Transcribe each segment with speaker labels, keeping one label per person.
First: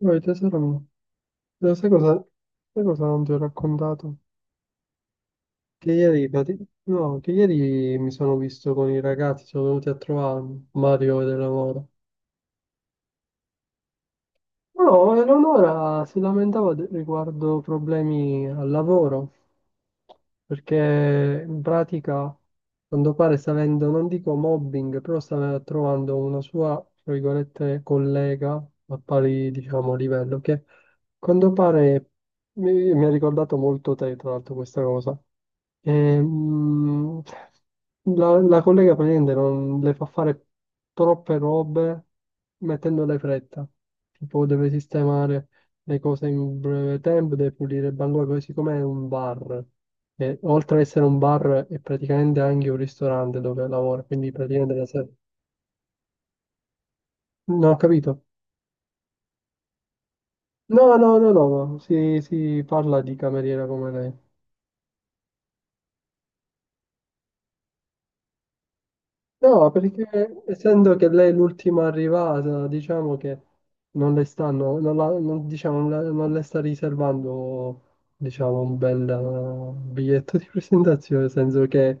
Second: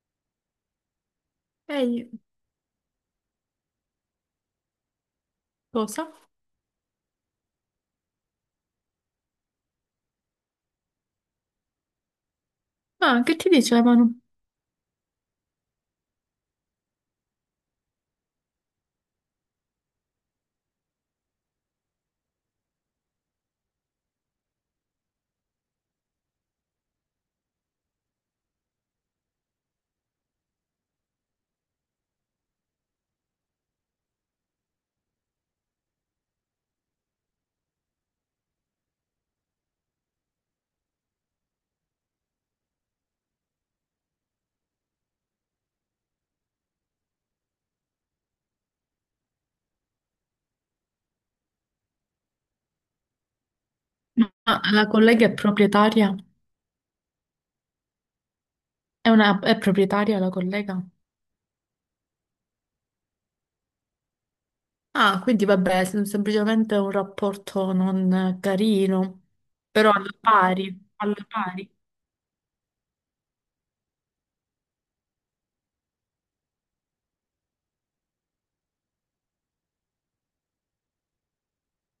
Speaker 1: Poi tesoro, mio, lo sai
Speaker 2: Ehi,
Speaker 1: cosa, sai cosa non ti ho raccontato? Che
Speaker 2: cosa?
Speaker 1: ieri, prati- no, che ieri mi sono visto con i ragazzi, sono venuti a trovarmi, Mario e Eleonora.
Speaker 2: Ah, che ti dicevano?
Speaker 1: No, Eleonora si lamentava riguardo problemi al lavoro perché in pratica, a quanto pare, sta avendo, non dico mobbing, però sta trovando una sua, tra virgolette, collega a pari, diciamo, livello, che a quanto pare mi ha ricordato molto te, tra l'altro, questa cosa. Ehm, la collega praticamente non le fa fare troppe robe mettendole fretta, tipo deve sistemare le cose in breve tempo, deve pulire il bancone, così come è un bar. E oltre ad essere un bar, è praticamente anche un ristorante dove lavora, quindi
Speaker 2: Ma
Speaker 1: praticamente la
Speaker 2: la
Speaker 1: sera.
Speaker 2: collega è proprietaria?
Speaker 1: No, ho capito.
Speaker 2: È una, è proprietaria la collega?
Speaker 1: No, no, no, no, no, Si parla di cameriera come lei.
Speaker 2: Ah, quindi vabbè, semplicemente un rapporto non carino,
Speaker 1: No,
Speaker 2: però alla
Speaker 1: perché
Speaker 2: pari,
Speaker 1: essendo che
Speaker 2: alla
Speaker 1: lei è
Speaker 2: pari.
Speaker 1: l'ultima arrivata, diciamo che non le stanno, non la- non- diciamo, non le sta riservando, diciamo, un bel biglietto di presentazione, nel senso che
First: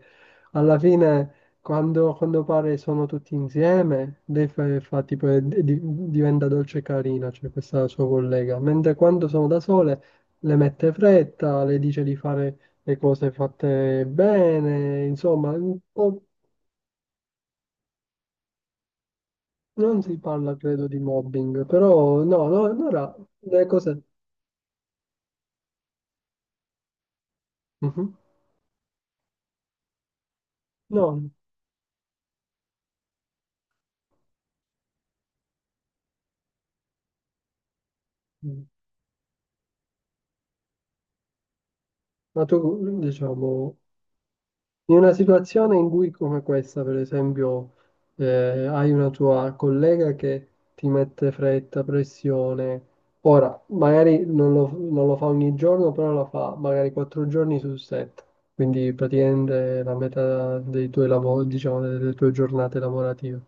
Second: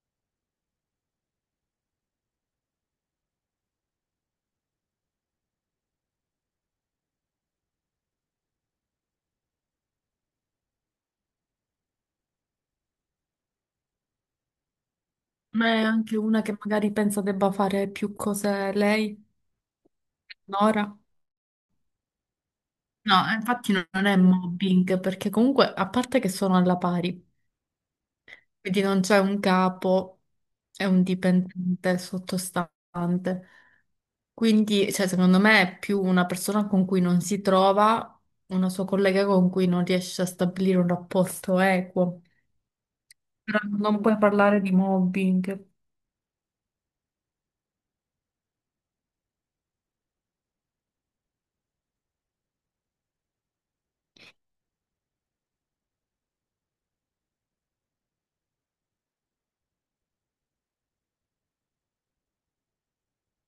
Speaker 1: alla fine quando pare sono tutti insieme, lei fa tipo, diventa dolce e carina, cioè questa sua collega, mentre quando sono da sole le mette fretta, le dice di fare le cose fatte bene, insomma,
Speaker 2: Ma
Speaker 1: un
Speaker 2: è anche
Speaker 1: po'.
Speaker 2: una che magari pensa debba fare più cose lei,
Speaker 1: Non si parla,
Speaker 2: Nora?
Speaker 1: credo, di mobbing, però no, no, allora
Speaker 2: No,
Speaker 1: le
Speaker 2: infatti non
Speaker 1: cose.
Speaker 2: non è mobbing, perché comunque, a parte che sono alla pari,
Speaker 1: Mhm.
Speaker 2: quindi non c'è un capo e un
Speaker 1: No,
Speaker 2: dipendente sottostante. Quindi, cioè, secondo me è più una persona con cui non si trova, una sua collega con cui non riesce a stabilire un rapporto equo.
Speaker 1: ma tu, diciamo,
Speaker 2: Però non puoi parlare di
Speaker 1: in una
Speaker 2: mobbing.
Speaker 1: situazione in cui come questa, per esempio, hai una tua collega che ti mette fretta, pressione, ora magari non lo fa ogni giorno, però lo fa magari 4 giorni su 7, quindi praticamente la metà dei tuoi lavori, diciamo, delle tue giornate lavorative.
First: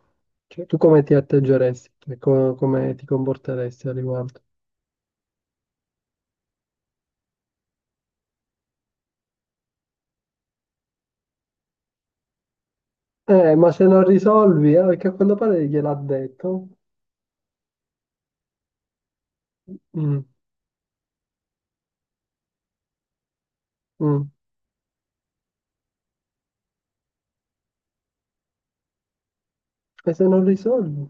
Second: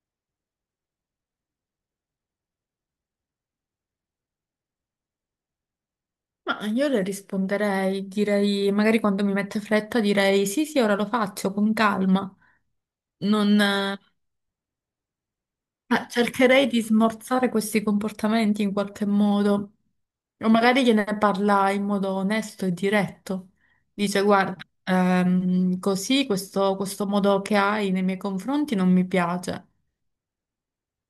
Speaker 1: Cioè, tu come ti atteggeresti? Cioè, come ti comporteresti al riguardo?
Speaker 2: Ma io le risponderei, direi, magari quando mi mette fretta direi sì, sì, ora lo faccio con calma.
Speaker 1: Ma se
Speaker 2: Non,
Speaker 1: non risolvi, perché a quanto pare gliel'ha
Speaker 2: Ma cercherei
Speaker 1: detto.
Speaker 2: di smorzare questi comportamenti in qualche modo,
Speaker 1: Mm,
Speaker 2: o magari gliene parla in modo onesto e diretto. Dice,
Speaker 1: mm.
Speaker 2: guarda, così questo modo che hai nei miei confronti non mi piace.
Speaker 1: E se non risolvi?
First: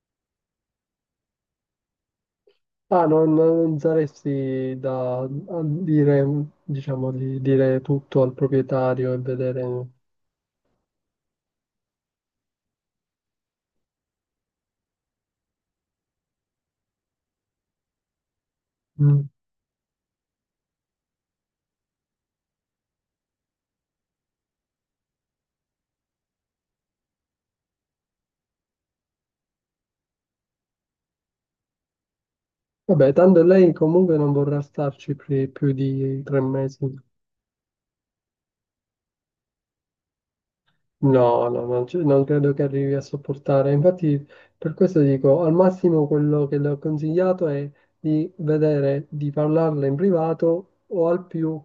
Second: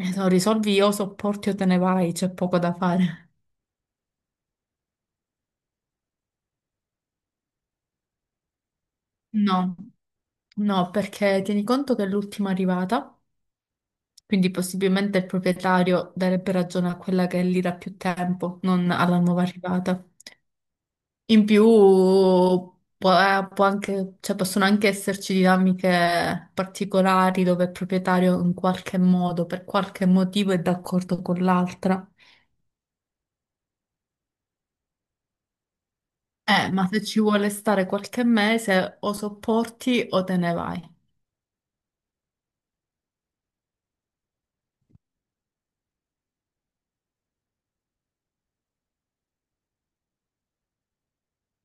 Speaker 2: Se lo risolvi o sopporti o te ne vai, c'è poco da
Speaker 1: Ah,
Speaker 2: fare.
Speaker 1: non saresti da a dire, diciamo, di dire tutto al proprietario e
Speaker 2: No,
Speaker 1: vedere.
Speaker 2: no, perché tieni conto che è l'ultima arrivata, quindi possibilmente il proprietario darebbe ragione a quella che è lì da più tempo, non alla
Speaker 1: Mm.
Speaker 2: nuova arrivata. In più cioè, possono anche esserci dinamiche particolari dove il proprietario in qualche modo, per qualche motivo, è d'accordo con l'altra.
Speaker 1: Vabbè, tanto lei comunque non vorrà starci più di tre
Speaker 2: Ma
Speaker 1: mesi.
Speaker 2: se ci vuole stare qualche mese o sopporti o te ne vai.
Speaker 1: No, no, non credo che arrivi a sopportare. Infatti, per questo dico, al massimo quello che le ho consigliato è di vedere, di parlarle in privato o al più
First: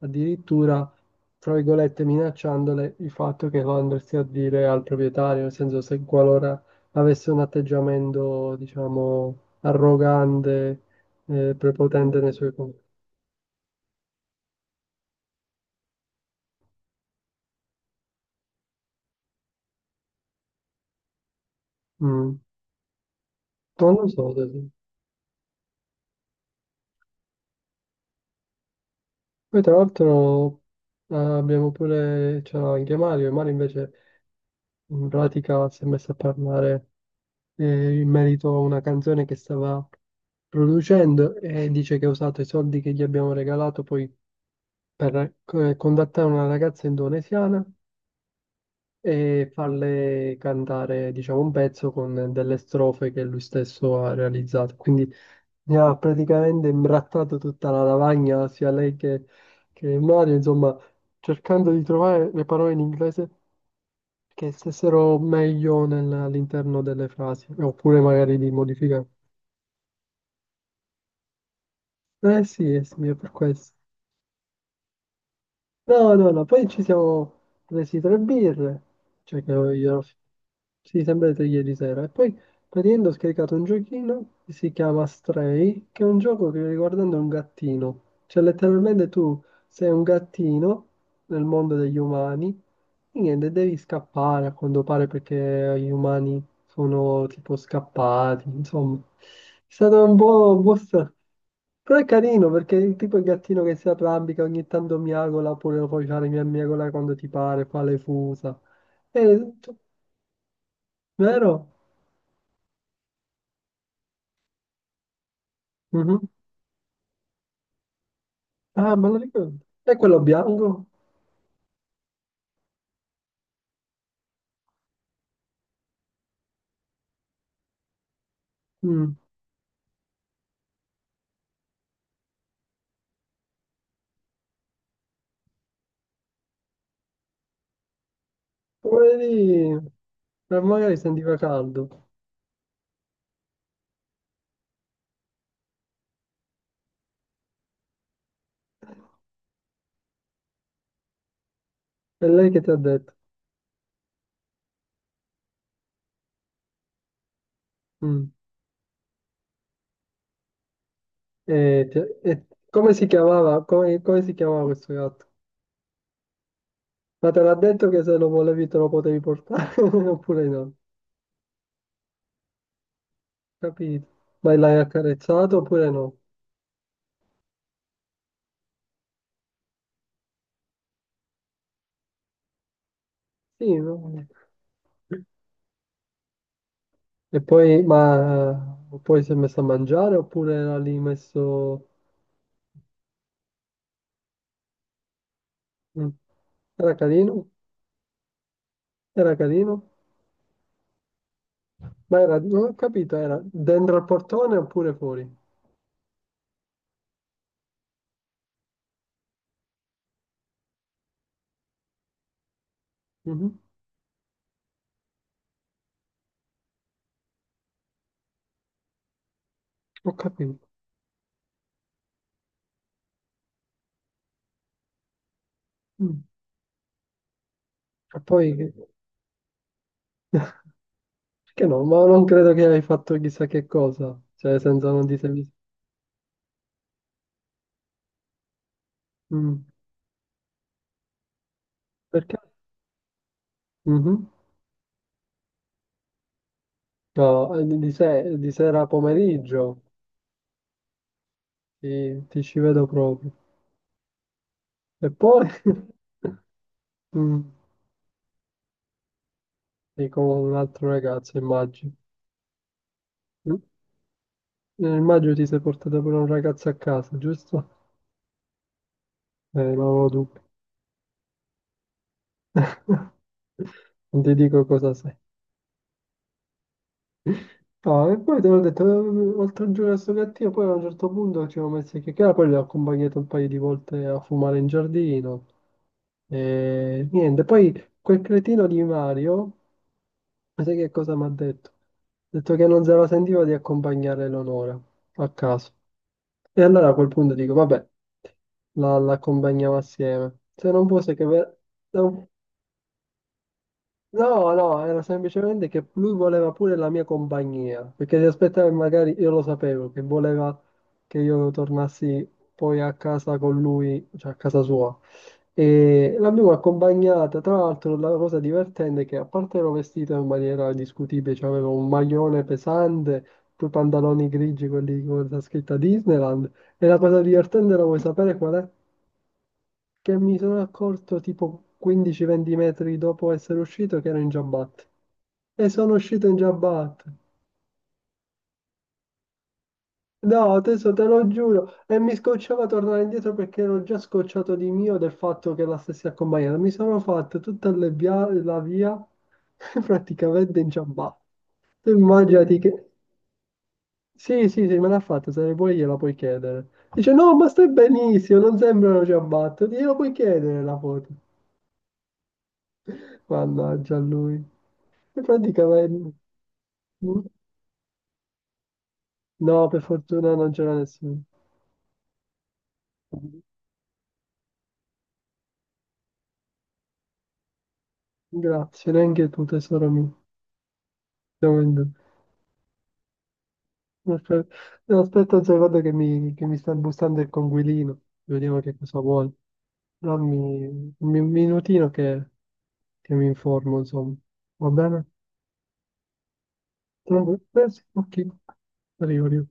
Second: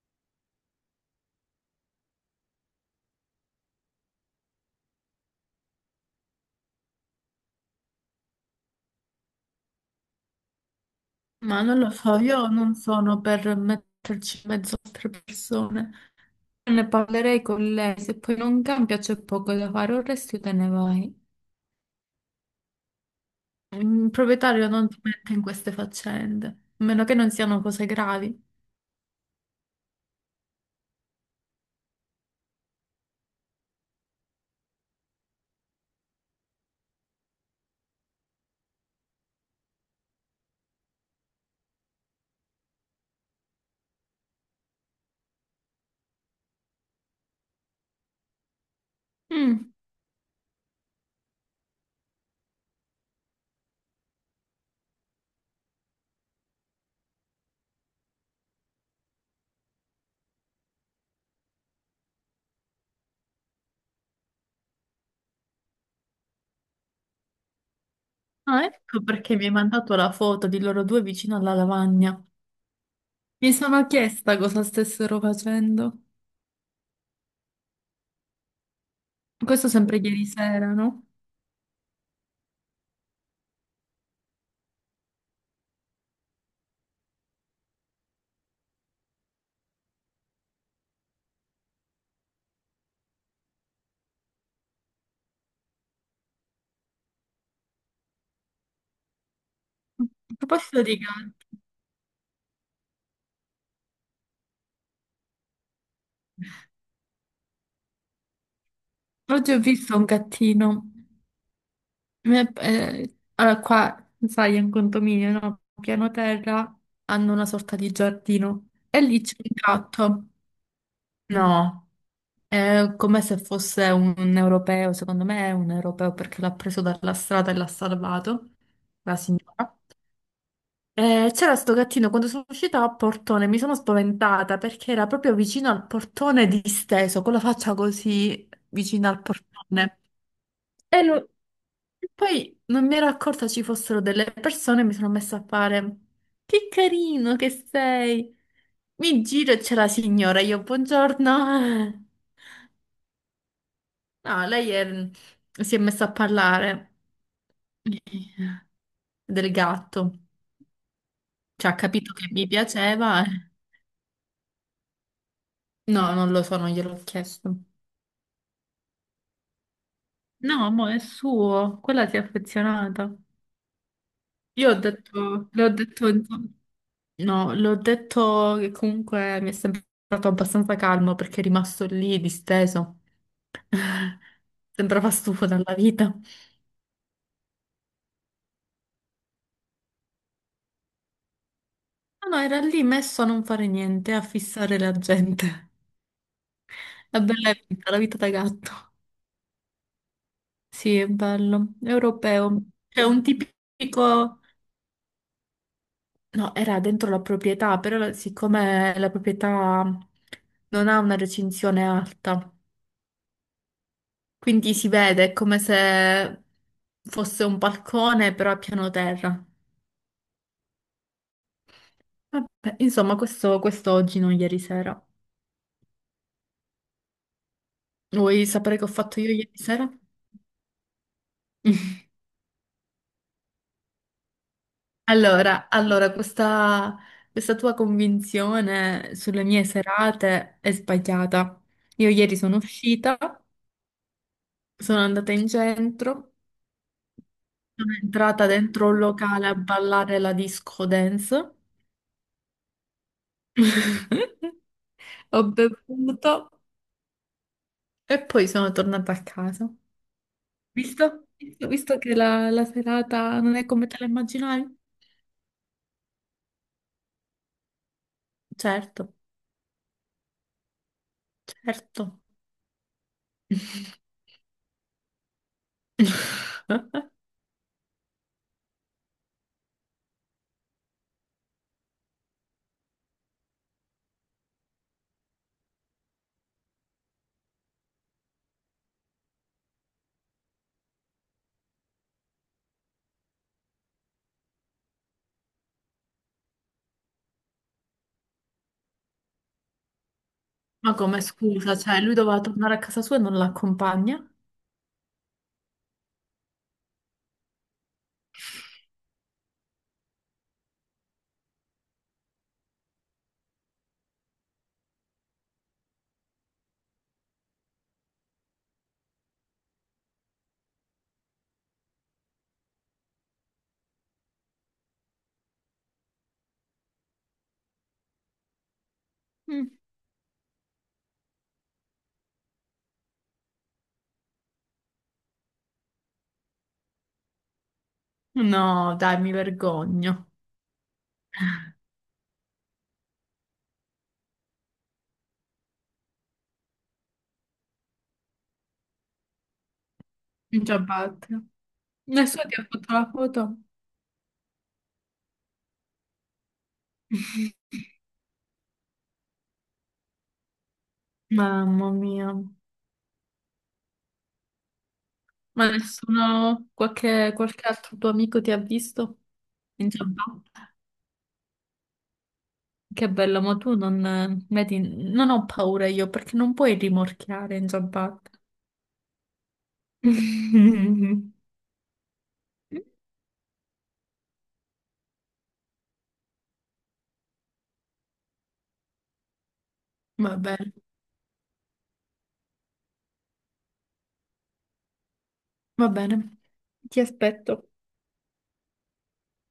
Speaker 1: addirittura, tra virgolette, minacciandole il fatto che lo andresti a dire al proprietario, nel senso se qualora avesse un atteggiamento, diciamo, arrogante,
Speaker 2: Ma non lo so,
Speaker 1: prepotente nei
Speaker 2: io
Speaker 1: suoi
Speaker 2: non
Speaker 1: confronti.
Speaker 2: sono per metterci in mezzo a altre persone. Ne parlerei con lei, se poi non cambia c'è poco da fare, o resti o te ne vai.
Speaker 1: Mm. Non lo
Speaker 2: Il
Speaker 1: so.
Speaker 2: proprietario non ti mette in queste faccende, a meno che non siano cose gravi.
Speaker 1: Poi tra l'altro abbiamo pure, c'era anche Mario, e Mario invece in pratica si è messo a parlare in merito a una canzone che stava producendo e dice che ha usato i soldi che gli abbiamo regalato poi per contattare una ragazza indonesiana e
Speaker 2: Mm.
Speaker 1: farle cantare, diciamo, un pezzo con delle strofe che lui stesso ha realizzato. Quindi mi ha praticamente imbrattato tutta la lavagna, sia lei che Mario, insomma, cercando di trovare le parole in inglese che stessero meglio all'interno delle frasi, oppure magari di
Speaker 2: Ah, ecco
Speaker 1: modificare.
Speaker 2: perché mi hai mandato la foto di loro due vicino alla lavagna.
Speaker 1: Sì, eh sì, è per
Speaker 2: Mi
Speaker 1: questo.
Speaker 2: sono chiesta cosa stessero facendo.
Speaker 1: No, no, no, poi ci siamo presi tre birre, cioè che
Speaker 2: Questo
Speaker 1: io
Speaker 2: sempre
Speaker 1: ero-
Speaker 2: ieri sera,
Speaker 1: sì,
Speaker 2: no?
Speaker 1: sempre tre ieri sera, e poi praticamente ho scaricato un giochino che si chiama Stray, che è un gioco che riguardando un gattino, cioè letteralmente tu sei un gattino nel mondo degli umani e niente, devi scappare a quanto pare perché gli umani sono tipo scappati, insomma, è stato un
Speaker 2: A
Speaker 1: po' un po'
Speaker 2: proposito di
Speaker 1: strano.
Speaker 2: gatti,
Speaker 1: Però è carino perché tipo il gattino che si arrambica ogni tanto miagola oppure lo puoi fare miagola quando ti pare, fa le fusa. Eh,
Speaker 2: oggi ho
Speaker 1: tu-
Speaker 2: visto un gattino.
Speaker 1: Vero?
Speaker 2: Allora, qua, sai, è un condominio, no? Piano
Speaker 1: Mhm.
Speaker 2: terra hanno una sorta di giardino
Speaker 1: Ah,
Speaker 2: e
Speaker 1: me lo
Speaker 2: lì c'è un
Speaker 1: ricordo. È quello
Speaker 2: gatto.
Speaker 1: bianco?
Speaker 2: No. È come se fosse un europeo, secondo me è un europeo perché l'ha preso dalla strada e l'ha salvato, la
Speaker 1: Mm.
Speaker 2: signora. E c'era sto gattino, quando sono uscita a portone mi sono spaventata perché era proprio vicino al portone disteso, con la faccia così vicino al
Speaker 1: Poverino,
Speaker 2: portone.
Speaker 1: ma magari
Speaker 2: E lo-
Speaker 1: sentiva caldo.
Speaker 2: e poi non mi ero accorta ci fossero delle persone e mi sono messa a fare, che carino che sei! Mi giro e c'è la signora, io buongiorno.
Speaker 1: È lei che ti ha detto.
Speaker 2: No, si è messa a parlare
Speaker 1: Mm.
Speaker 2: del gatto. Cioè, ha
Speaker 1: E, ti-
Speaker 2: capito che
Speaker 1: e
Speaker 2: mi
Speaker 1: come si
Speaker 2: piaceva.
Speaker 1: chiamava? Come si chiamava questo gatto?
Speaker 2: No, non lo so, non gliel'ho
Speaker 1: Ma te l'ha
Speaker 2: chiesto.
Speaker 1: detto che se lo volevi te lo potevi portare oppure
Speaker 2: No,
Speaker 1: no?
Speaker 2: mo è suo, quella si è affezionata.
Speaker 1: Capito? Ma
Speaker 2: Io ho
Speaker 1: l'hai
Speaker 2: detto,
Speaker 1: accarezzato
Speaker 2: le ho
Speaker 1: oppure
Speaker 2: detto,
Speaker 1: no?
Speaker 2: insomma, no, l'ho detto che comunque mi è sembrato abbastanza calmo perché è rimasto lì disteso.
Speaker 1: Sì, no?
Speaker 2: Sembrava stufo dalla vita. No,
Speaker 1: E poi si è messo a mangiare oppure era lì messo.
Speaker 2: no, era lì messo a non fare niente, a fissare la gente.
Speaker 1: Mm. Era
Speaker 2: La
Speaker 1: carino?
Speaker 2: bella vita, la vita da gatto.
Speaker 1: Era carino?
Speaker 2: Sì, è bello,
Speaker 1: Ma era,
Speaker 2: europeo.
Speaker 1: non ho
Speaker 2: C'è
Speaker 1: capito,
Speaker 2: un
Speaker 1: era dentro al
Speaker 2: tipico...
Speaker 1: portone oppure fuori?
Speaker 2: No, era dentro la proprietà, però siccome la proprietà non ha una recinzione alta,
Speaker 1: Mhm.
Speaker 2: quindi si vede è come se fosse un balcone, però a piano terra.
Speaker 1: Ho capito.
Speaker 2: Vabbè, insomma, questo oggi, non ieri sera.
Speaker 1: Mm. E
Speaker 2: Vuoi
Speaker 1: poi, che
Speaker 2: sapere che ho fatto io ieri sera?
Speaker 1: che no, ma non credo che hai fatto chissà che cosa, cioè senza non ti sei visto.
Speaker 2: Allora, allora, questa tua convinzione sulle
Speaker 1: Mm.
Speaker 2: mie serate è sbagliata. Io
Speaker 1: Perché?
Speaker 2: ieri sono uscita.
Speaker 1: Mhm.
Speaker 2: Sono andata in centro,
Speaker 1: No, di,
Speaker 2: sono
Speaker 1: se-
Speaker 2: entrata
Speaker 1: di sera a
Speaker 2: dentro un locale a
Speaker 1: pomeriggio
Speaker 2: ballare la disco dance,
Speaker 1: ti ci vedo proprio. E
Speaker 2: ho
Speaker 1: poi
Speaker 2: bevuto
Speaker 1: mm,
Speaker 2: e poi sono tornata a casa.
Speaker 1: sei con un altro
Speaker 2: Visto?
Speaker 1: ragazzo,
Speaker 2: Visto,
Speaker 1: immagino.
Speaker 2: visto che la serata non
Speaker 1: Mm,
Speaker 2: è come te la immaginavi?
Speaker 1: Immagino ti sei portato pure un ragazzo a casa, giusto?
Speaker 2: Certo,
Speaker 1: Non avevo dubbi.
Speaker 2: certo.
Speaker 1: Non ti dico cosa sei. No, e poi te l'ho detto, oltre a giocare a sto gattino, poi a un certo punto ci siamo messi a chiacchierare, poi l'ho accompagnato un paio di volte a fumare in giardino. E niente, poi quel cretino di Mario. Ma sai che cosa mi ha detto? Ha detto che non se la sentiva di accompagnare Eleonora a casa. E allora a quel punto dico, vabbè, la accompagniamo assieme. Se non
Speaker 2: Ma
Speaker 1: fosse
Speaker 2: come
Speaker 1: che... ve-
Speaker 2: scusa, cioè
Speaker 1: da
Speaker 2: lui
Speaker 1: un-
Speaker 2: doveva tornare a casa sua e non l'accompagna?
Speaker 1: No, no, era semplicemente che lui voleva pure la mia compagnia, perché si aspettava che magari io lo sapevo, che voleva che io tornassi poi a casa con lui, cioè a casa sua. E l'abbiamo accompagnata, tra l'altro la cosa divertente è che a parte ero vestito in maniera discutibile, cioè avevo un maglione pesante, due pantaloni grigi, quelli con la scritta Disneyland, e la cosa divertente la vuoi sapere qual è?
Speaker 2: Mm.
Speaker 1: Che mi sono accorto tipo 15-20 metri dopo essere uscito che ero in giabbatte. E sono uscito in giabbatte.
Speaker 2: No, dai, mi vergogno.
Speaker 1: No, adesso te lo giuro. E mi scocciava tornare indietro perché ero già scocciato di mio del fatto che la stessi accompagnata. Mi sono fatto tutta la via praticamente
Speaker 2: In
Speaker 1: in ciabatte.
Speaker 2: ciabatte.
Speaker 1: Tu
Speaker 2: Nessuno
Speaker 1: immaginati
Speaker 2: ti ha
Speaker 1: che.
Speaker 2: fatto la foto?
Speaker 1: Sì, sì, sì, me l'ha fatta, se ne puoi gliela puoi chiedere. Dice, no, ma stai benissimo, non sembrano ciabatte. Gliela puoi chiedere la foto.
Speaker 2: Mamma mia.
Speaker 1: Mannaggia a lui. E
Speaker 2: Ma
Speaker 1: praticamente.
Speaker 2: nessuno,
Speaker 1: Mm?
Speaker 2: qualche altro tuo amico ti ha visto
Speaker 1: No, per
Speaker 2: in giabba?
Speaker 1: fortuna non c'era nessuno.
Speaker 2: Che bello, ma tu non, vedi, non ho paura io perché non puoi rimorchiare in giabbatta.
Speaker 1: Grazie, neanche tu, tesoro mio. Siamo in due. Aspe- no, Aspetta un secondo che mi sta bussando il conguilino. Vediamo che cosa vuole.
Speaker 2: Va bene,
Speaker 1: Dammi un minutino che mi informo, insomma. Va bene?
Speaker 2: va bene, ti
Speaker 1: Tranqu-
Speaker 2: aspetto.
Speaker 1: eh sì, ok, arrivo, arrivo.